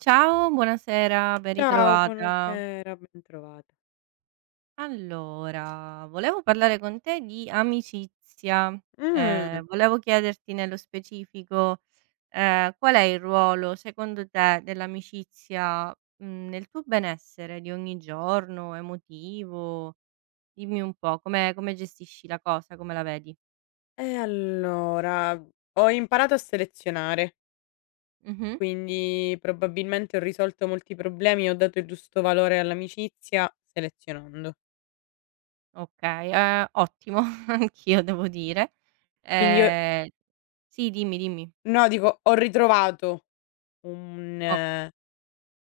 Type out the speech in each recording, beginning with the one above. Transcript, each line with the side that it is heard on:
right: Ciao, buonasera, ben
left: Ciao,
right: ritrovata.
left: buonasera, bentrovata.
right: Allora, volevo parlare con te di amicizia.
left: Mh,
right: Volevo chiederti nello specifico, qual è il ruolo secondo te dell'amicizia, nel tuo benessere di ogni giorno, emotivo? Dimmi un po' come gestisci la cosa, come la vedi?
left: allora, ho imparato a selezionare,
right: Mh-mh.
left: quindi probabilmente ho risolto molti problemi, ho dato il giusto valore all'amicizia selezionando.
right: Okay, ottimo, anch'io devo dire.
left: Quindi ho
right: Ehm sì, dimmi, dimmi.
left: No, dico, ho ritrovato un
right: O
left: eh,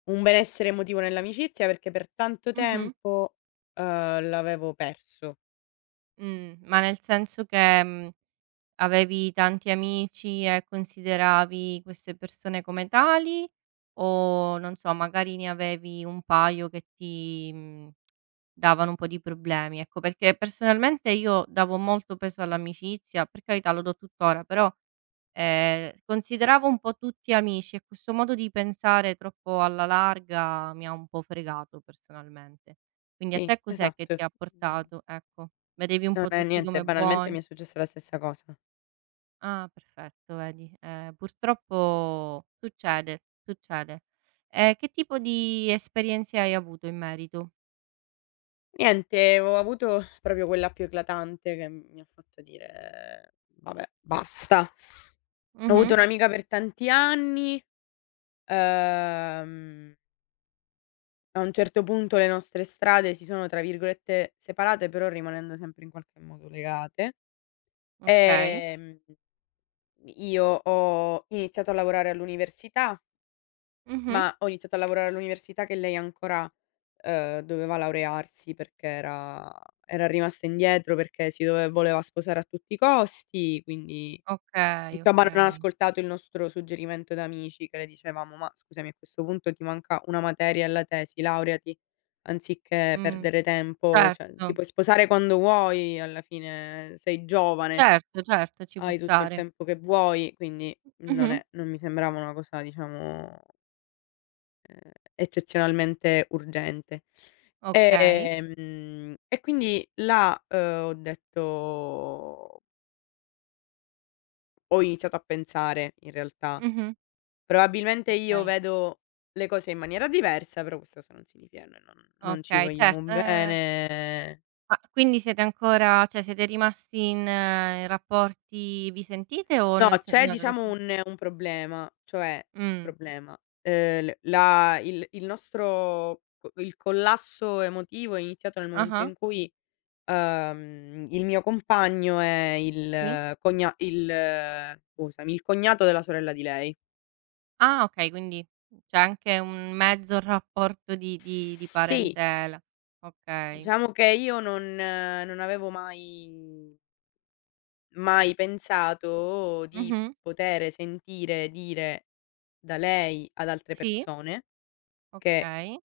left: un benessere emotivo nell'amicizia perché per tanto
right: Mh-mh.
left: tempo, l'avevo perso.
right: Ma nel senso che, avevi tanti amici e consideravi queste persone come tali, o, non so, magari ne avevi un paio che ti, davano un po' di problemi? Ecco, perché personalmente io davo molto peso all'amicizia, per carità lo do tuttora, però consideravo un po' tutti amici, e questo modo di pensare troppo alla larga mi ha un po' fregato personalmente. Quindi a
left: Sì,
right: te cos'è che
left: esatto.
right: ti ha
left: Mhmm,
right: portato? Ecco, vedevi un
left: non
right: po'
left: è
right: tutti
left: niente,
right: come
left: banalmente
right: buoni?
left: mi è successa la stessa cosa.
right: Ah, perfetto, vedi, purtroppo succede, succede. Che tipo di esperienze hai avuto in merito?
left: Niente, ho avuto proprio quella più eclatante che mi ha fatto dire: "Vabbè, basta". Ho
right: Mh-mh,
left: avuto un'amica per tanti anni, ehm, a un certo punto le nostre strade si sono, tra virgolette, "separate", però rimanendo sempre in qualche modo legate.
right: okay.
left: Ehm, io ho iniziato a lavorare all'università.
right: Mh-mh.
left: Ma ho iniziato a lavorare all'università che lei ancora, doveva laurearsi perché era rimasta indietro, perché si dove voleva sposare a tutti i costi, quindi
right: Okay,
left: insomma non ha
right: okay.
left: ascoltato il nostro suggerimento da amici che le dicevamo: "Ma scusami a questo punto ti manca una materia alla tesi, laureati anziché
right: Mh,
left: perdere tempo, cioè ti
right: certo,
left: puoi sposare quando vuoi, alla fine sei giovane,
right: certo, certo, ci può
left: hai tutto il
right: stare.
left: tempo che vuoi", quindi
right: Mh-mh,
left: non mi sembrava una cosa diciamo eccezionalmente urgente.
right: okay.
left: E quindi là, ho detto ho iniziato a pensare in realtà.
right: Mh-mh.
left: Probabilmente io
right: Okay,
left: vedo le cose in maniera diversa, però questo cosa non significa noi non ci
right: okay,
left: vogliamo
right: certo.
left: bene.
right: Ma quindi siete ancora, cioè siete rimasti in in rapporti, vi sentite? O
left: No,
right: nel sen,
left: c'è
right: no
left: diciamo
right: adesso.
left: un problema, cioè
right: Mh,
left: problema, l la il nostro co il collasso emotivo è iniziato nel momento
right: ah-ah,
left: in cui il mio compagno è
right: sì.
left: il cogna il scusami, il cognato della sorella di lei.
right: Ah okay, quindi c'è anche un mezzo rapporto di di
left: Sì,
right: parentela. Okay.
left: diciamo che io non avevo mai pensato di
right: Mh-mh.
left: poter sentire dire da lei ad altre
right: Sì,
left: persone che
right: okay.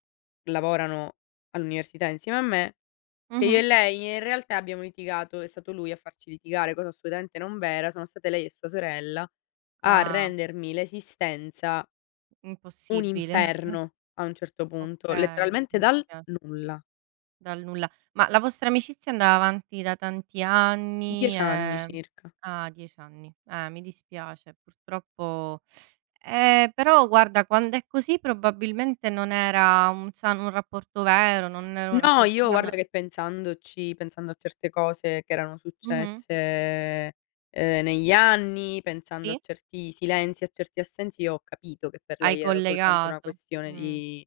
left: lavorano all'università insieme a me. Che io
right: Mh-mh.
left: e lei in realtà abbiamo litigato, è stato lui a farci litigare, cosa assolutamente non vera, sono state lei e sua sorella a
right: Ah,
left: rendermi l'esistenza un
right: impossibile.
left: inferno a un certo punto,
right: Okay,
left: letteralmente
right: mi
left: dal
right: dispiace.
left: nulla.
right: Dal nulla. Ma la vostra amicizia andava avanti da tanti anni,
left: 10 anni circa.
right: ah, 10 anni. Mi dispiace purtroppo, però guarda, quando è così probabilmente non era un sano, un rapporto vero, non era un
left: No,
right: rapporto
left: io guarda
right: sano.
left: che pensandoci, pensando a certe cose che erano
right: Mh-mh,
left: successe, negli anni, pensando a
right: sì?
left: certi silenzi, a certi assensi, io ho capito che per
right: Hai
left: lei era soltanto una
right: collegato.
left: questione
right: Mh,
left: di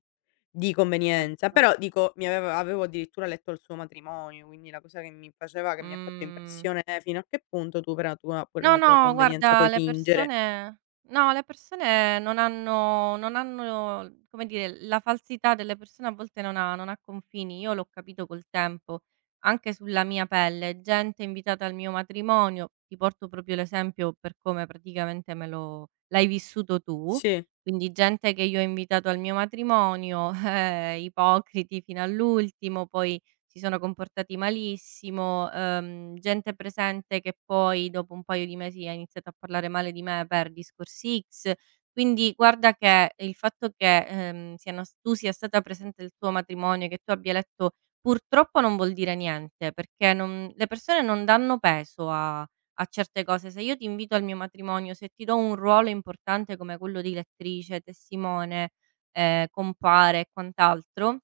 left: convenienza.
right: certo.
left: Però dico, mi aveva avevo addirittura letto il suo matrimonio, quindi la cosa che mi ha fatto
right: Mh.
left: impressione è fino a che punto tu per
right: No,
left: una tua
right: no,
left: convenienza
right: guarda
left: puoi
right: le
left: fingere.
right: persone, no, le persone non hanno, come dire, la falsità delle persone a volte non ha confini. Io l'ho capito col tempo, anche sulla mia pelle. Gente invitata al mio matrimonio, ti porto proprio l'esempio per come praticamente me lo l'hai vissuto tu,
left: Sì,
right: quindi gente che io ho invitato al mio matrimonio, ipocriti fino all'ultimo, poi si sono comportati malissimo, gente presente che poi dopo un paio di mesi ha iniziato a parlare male di me per discorsi X. Quindi guarda che il fatto che, siano s tu sia stata presente al tuo matrimonio, che tu abbia letto, purtroppo non vuol dire niente, perché non, le persone non danno peso a a certe cose. Se io ti invito al mio matrimonio, se ti do un ruolo importante come quello di lettrice, testimone, compare e quant'altro,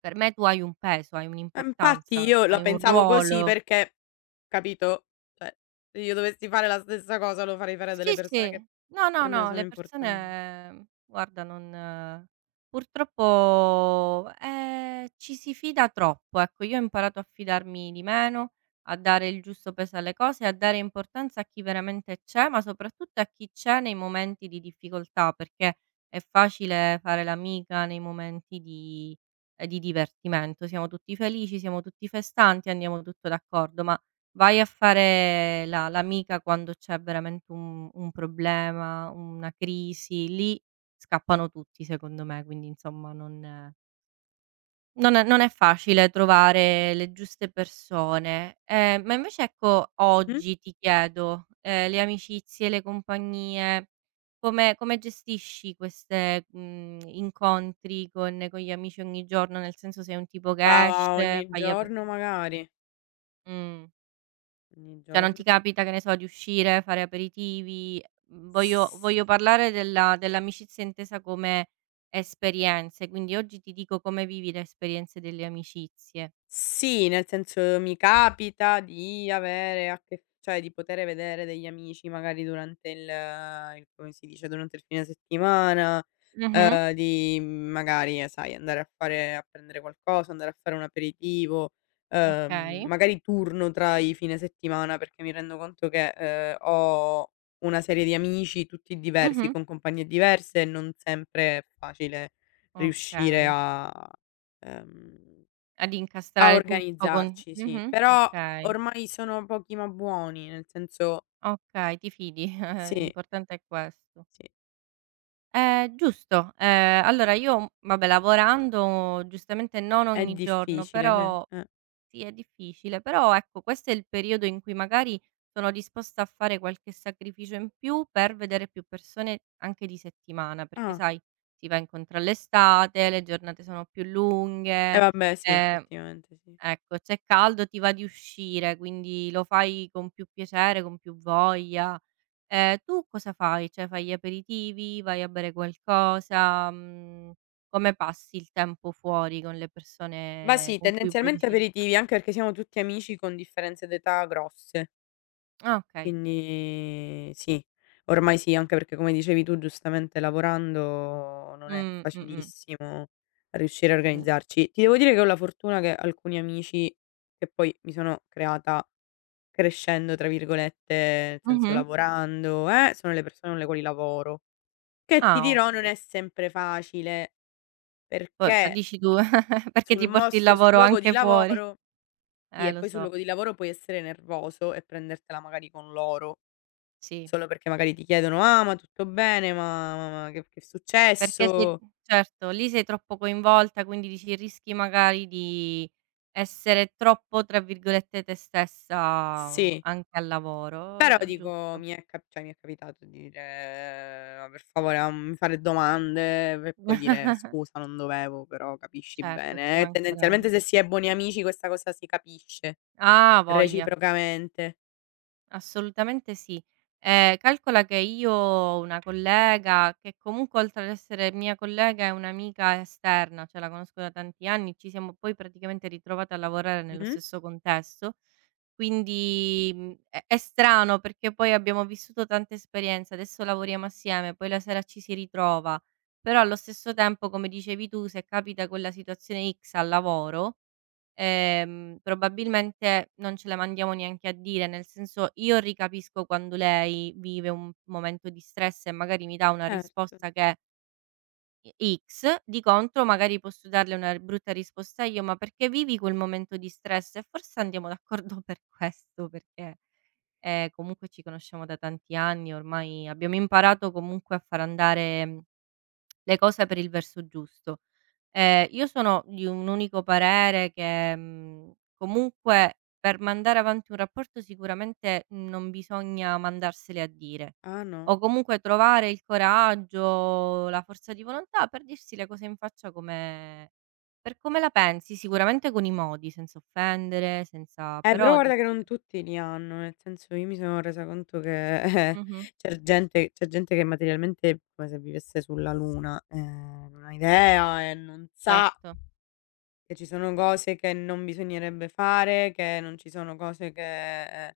right: per me tu hai un peso, hai
left: e infatti
right: un'importanza,
left: io la
right: hai un
left: pensavo così
right: ruolo.
left: perché. Capito? Cioè, se io dovessi fare la stessa cosa lo farei fare a delle
right: Sì,
left: persone che
right: sì. No, no,
left: per me
right: no,
left: sono
right: le
left: importanti.
right: persone, guarda, non, purtroppo, ci si fida troppo, ecco. Io ho imparato a fidarmi di meno, a dare il giusto peso alle cose, a dare importanza a chi veramente c'è, ma soprattutto a chi c'è nei momenti di difficoltà, perché è facile fare l'amica nei momenti di divertimento. Siamo tutti felici, siamo tutti festanti, andiamo tutto d'accordo, ma vai a fare la l'amica quando c'è veramente un problema, una crisi, lì scappano tutti secondo me, quindi insomma non è facile trovare le giuste persone. Ma invece ecco,
left: Mh-mh.
right: oggi ti chiedo, le amicizie, le compagnie, come gestisci queste, incontri con gli amici ogni giorno? Nel senso, sei un tipo che
left: Ma
right: esce,
left: ogni
right: fai ape,
left: giorno magari,
right: mh?
left: ogni
right: Cioè, non ti
left: giorno.
right: capita, che ne so, di uscire, fare aperitivi? Mhmm, voglio
left: S
right: voglio parlare della dell'amicizia intesa come esperienze, quindi oggi ti dico, come vivi le esperienze delle amicizie?
left: Sì, nel senso mi capita di avere a che cioè di poter vedere degli amici magari durante il come si dice, durante il fine settimana,
right: Mh-mh.
left: di magari, sai, andare a fare a prendere qualcosa, andare a fare un aperitivo,
right: Okay.
left: magari turno tra i fine settimana perché mi rendo conto che, ho una serie di amici tutti diversi,
right: Mh-mh.
left: con compagnie diverse e non sempre è facile riuscire
right: Okay.
left: a, ehm
right: Ad
left: a
right: incastrare tutto con,
left: organizzarci, sì,
right: mh-mh,
left: però
right: okay.
left: ormai sono pochi ma buoni, nel senso
right: Okay, ti fidi,
left: sì,
right: l'importante è questo.
left: sì,
right: Giusto. Allora io, vabbè, lavorando giustamente non
left: è
right: ogni giorno,
left: difficile, cioè,
right: però
left: eh.
right: sì, è difficile, però ecco, questo è il periodo in cui magari sono disposta a fare qualche sacrificio in più per vedere più persone anche di settimana, perché
left: Ah,
right: sai, si va incontro all'estate, le giornate sono più lunghe,
left: vabbè sì,
right: ehm,
left: effettivamente sì.
right: ecco, c'è caldo, ti va di uscire, quindi lo fai con più piacere, con più voglia. Tu cosa fai? Cioè fai gli aperitivi, vai a bere qualcosa, come passi il tempo fuori con le
left: Ma
right: persone
left: sì,
right: con cui poi
left: tendenzialmente
right: decidi di stan,
left: aperitivi, anche perché siamo tutti amici con differenze d'età grosse,
right: ah okay?
left: quindi sì, ormai sì, anche perché come dicevi tu giustamente lavorando non è
right: Mh-mh.
left: facilissimo riuscire a
right: Mh.
left: organizzarci. Ti devo dire che ho la fortuna che alcuni amici che poi mi sono creata crescendo tra virgolette, nel senso
right: Mh-mh.
left: lavorando, sono le persone con le quali lavoro, che ti
right: Ah,
left: dirò non è
right: ottimo.
left: sempre facile,
right: Poi lo
left: perché
right: dici tu perché ti porti il
left: sul
right: lavoro
left: luogo di
right: anche fuori.
left: lavoro sì, e
right: Lo
left: poi sul
right: so,
left: luogo di lavoro puoi essere nervoso e prendertela magari con loro,
right: sì.
left: solo perché magari ti chiedono: "Ah, ma tutto bene? Ma che è
right: Perché se
left: successo?"
right: Certo, lì sei troppo coinvolta, quindi dici, rischi magari di essere troppo, tra virgolette, "te stessa"
left: Sì.
right: anche al lavoro.
left: Però
right: È
left: dico
right: giusto.
left: mi è cap cioè mi è capitato di dire: "Ma per favore non mi fare domande", per poi dire: "Scusa non dovevo, però capisci
right: Certo, ci
left: bene". E
right: mancherebbe.
left: tendenzialmente se si è buoni amici questa cosa si capisce
right: Ah, voglia.
left: reciprocamente.
right: Assolutamente sì. Calcola che io ho una collega che comunque oltre ad essere mia collega è un'amica esterna, cioè la conosco da tanti anni, ci siamo poi praticamente ritrovate a lavorare nello
left: Mh-mh.
right: stesso contesto, quindi, è strano perché poi abbiamo vissuto tante esperienze, adesso lavoriamo assieme, poi la sera ci si ritrova, però allo stesso tempo, come dicevi tu, se capita quella situazione X al lavoro, probabilmente non ce la mandiamo neanche a dire, nel senso io ricapisco quando lei vive un momento di stress e magari mi dà una
left: Certo.
right: risposta che è X, di contro magari posso darle una brutta risposta io, ma perché vivi quel momento di stress? E forse andiamo d'accordo per questo, perché comunque ci conosciamo da tanti anni, ormai abbiamo imparato comunque a far andare le cose per il verso giusto. Io sono di un unico parere, che, comunque per mandare avanti un rapporto sicuramente non bisogna mandarsele a dire,
left: Ah no.
right: o comunque trovare il coraggio, la forza di volontà per dirsi le cose in faccia, come per come la pensi, sicuramente con i modi, senza offendere, senza
left: Però
right: però
left: guarda che
right: dirsi
left: non
right: le,
left: tutti li hanno, nel senso io mi sono resa conto che, eh,
right: mh-mh,
left: c'è gente che materialmente è come se vivesse sulla luna, non ha idea e non sa
right: certo.
left: che ci sono cose che non bisognerebbe fare, che non ci sono cose che,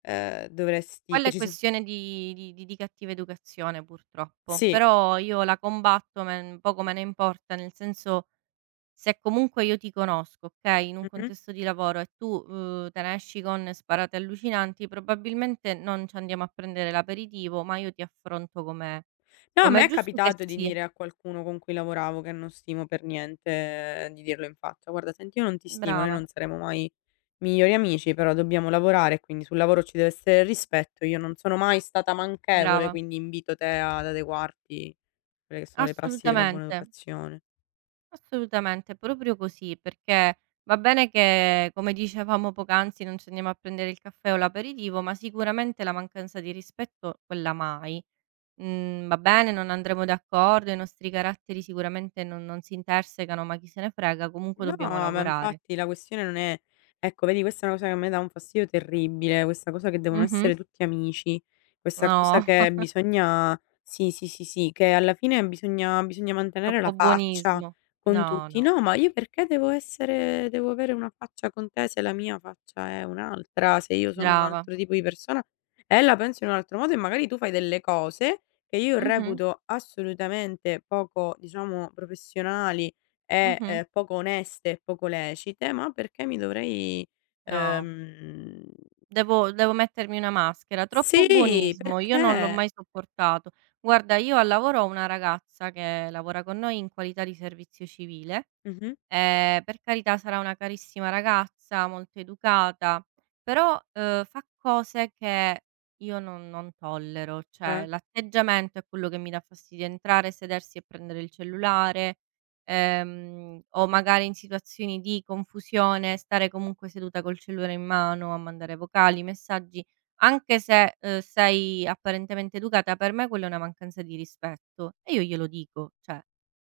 left: dovresti
right: Quella
left: che
right: è
left: ci so
right: questione di cattiva educazione, purtroppo,
left: sì,
right: però io la combatto, me poco me ne importa, nel senso, se comunque io ti conosco, okay, in un
left: mh-mh.
right: contesto di lavoro e tu, te ne esci con sparate allucinanti, probabilmente non ci andiamo a prendere l'aperitivo, ma io ti affronto, com'è.
left: No, a
right: Com'è
left: me è
right: giusto che
left: capitato di
right: sia.
left: dire a qualcuno con cui lavoravo, che non stimo per niente, di dirlo in faccia: "Guarda, senti, io non ti stimo, noi
right: Brava,
left: non saremo mai migliori amici, però dobbiamo lavorare, quindi sul lavoro ci deve essere rispetto. Io non sono mai stata manchevole,
right: brava.
left: quindi invito te ad adeguarti a quelle che sono le prassi della buona
right: Assolutamente,
left: educazione".
right: assolutamente, proprio così, perché va bene che, come dicevamo poc'anzi, non ci andiamo a prendere il caffè o l'aperitivo, ma sicuramente la mancanza di rispetto, quella mai. Va bene, non andremo d'accordo, i nostri caratteri sicuramente non si intersecano, ma chi se ne frega, comunque
left: No,
right: dobbiamo
left: ma
right: lavorare.
left: infatti la questione non è. Ecco vedi questa è una cosa che a me dà un fastidio terribile, questa cosa che devono
right: Mh-mh.
left: essere tutti amici, questa cosa
right: No,
left: che bisogna sì, sì, sì, sì, che alla fine bisogna mantenere
right: troppo
left: la faccia
right: buonismo.
left: con
right: No,
left: tutti.
right: no.
left: No, ma io perché devo avere una faccia con te se la mia faccia è un'altra, se io sono un
right: Brava.
left: altro tipo di persona e la penso in un altro modo e magari tu fai delle cose che io
right: Mh-mh,
left: reputo assolutamente poco, diciamo, professionali
right: mh-mh.
left: poco oneste e poco lecite, ma perché mi dovrei
right: No,
left: ehm,
right: devo mettermi una maschera. Troppo
left: sì,
right: buonismo, io non l'ho
left: perché
right: mai sopportato. Guarda, io al lavoro ho una ragazza che lavora con noi in qualità di servizio civile.
left: mh-mh,
right: Per carità, sarà una carissima ragazza, molto educata, però, fa cose che io non tollero, cioè
left: eh,
right: l'atteggiamento è quello che mi dà fastidio: entrare, sedersi e prendere il cellulare, o magari in situazioni di confusione stare comunque seduta col cellulare in mano a mandare vocali, messaggi, anche se, sei apparentemente educata, per me quella è una mancanza di rispetto e io glielo dico, cioè,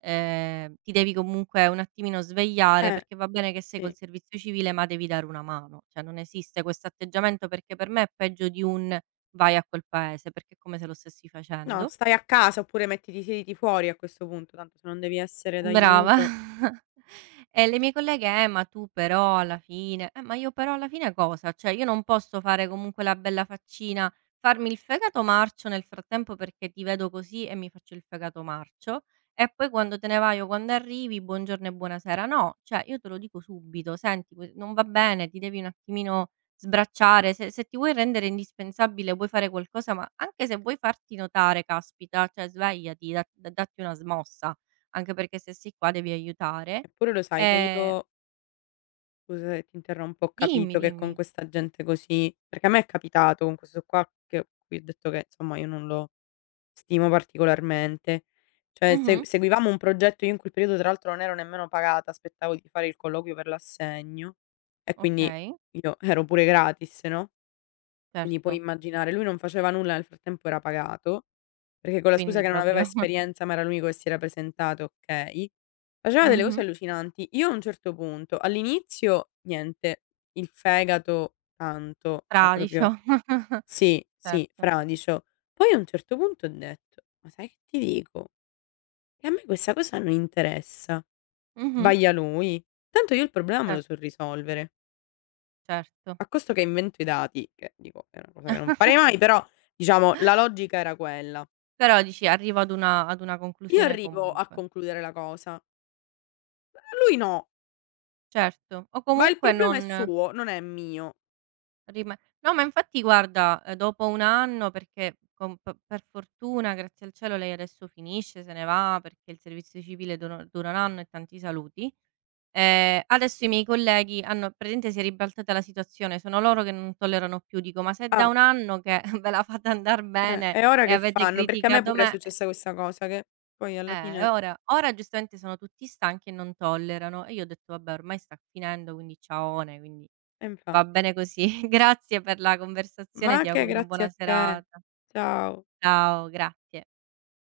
right: ti devi comunque un attimino svegliare,
left: eh,
right: perché va bene che sei col
left: sì.
right: servizio civile, ma devi dare una mano. Cioè, non esiste questo atteggiamento, perché per me è peggio di un: "Vai a quel paese", perché è come se lo stessi
left: No,
right: facendo.
left: stai a casa oppure mettiti siediti fuori a questo punto, tanto se non devi essere
right: Brava.
left: d'aiuto.
right: E le mie colleghe: ma tu però alla fine." Ma io però alla fine, cosa? Cioè io non posso fare comunque la bella faccina, farmi il fegato marcio nel frattempo, perché ti vedo così e mi faccio il fegato marcio, e poi quando te ne vai o quando arrivi, buongiorno e buonasera. No, cioè io te lo dico subito: 'Senti, que non va bene, ti devi un attimino sbracciare, se se ti vuoi rendere indispensabile, vuoi fare qualcosa, ma anche se vuoi farti notare, caspita, cioè svegliati, da datti una smossa.' Anche perché se sei qua devi aiutare."
left: Eppure lo sai che
right: Ehm
left: io, scusa se ti interrompo, ho
right: dimmi,
left: capito che con
right: dimmi.
left: questa gente così perché a me è capitato con questo qua che ho cui ho detto che, insomma, io non lo stimo particolarmente. Cioè se
right: Mh-mh.
left: seguivamo un progetto io in quel periodo tra l'altro non ero nemmeno pagata, aspettavo di fare il colloquio per l'assegno e quindi
right: Okay,
left: io ero pure gratis, no, quindi puoi
right: certo.
left: immaginare, lui non faceva nulla, nel frattempo era pagato, perché con la scusa
right: Quindi
left: che non aveva
right: proprio,
left: esperienza, ma era l'unico che si era presentato, okay. Faceva delle
right: mh-mh,
left: cose allucinanti. Io a un certo punto all'inizio niente, il fegato tanto, cioè proprio
right: fradicio.
left: sì, sì,
right: Certo.
left: fradicio. Poi a un certo punto ho detto: "Ma sai che ti dico? Che a me questa cosa non interessa.
right: Mh-mh.
left: Sbaglia lui. Tanto io il problema me lo
right: Cer,
left: so risolvere.
right: certo.
left: A costo che invento i dati", che dico è una cosa che non farei mai, però diciamo la logica era quella.
right: Però dici, arrivo ad una, ad una
left: Io
right: conclusione
left: arrivo a
right: comunque.
left: concludere la cosa, lui no,
right: Certo. O
left: ma il
right: comunque non
left: problema è suo, non è mio.
right: rima, no, ma infatti guarda, dopo 1 anno, perché con p, per fortuna, grazie al cielo, lei adesso finisce, se ne va, perché il servizio civile dura 1 anno e tanti saluti. Adesso i miei colleghi hanno praticamente, si è ribaltata la situazione, sono loro che non tollerano più. Dico: "Ma se è da
left: Ah,
right: 1 anno che ve la fate andar bene
left: e ora
right: e
left: che
right: avete
left: fanno? Perché a me
right: criticato
left: pure è
right: me."
left: successa questa cosa che poi alla
right: Eh, e
left: fine
right: ora, ora giustamente sono tutti stanchi e non tollerano. E io ho detto: "Vabbè, ormai sta finendo, quindi ciaone, quindi
left: eh
right: va
left: infatti.
right: bene così." Grazie per la conversazione,
left: Ma
right: ti
left: che
right: auguro una
left: grazie
right: buona
left: a te.
right: serata.
left: Ciao.
right: Ciao, grazie."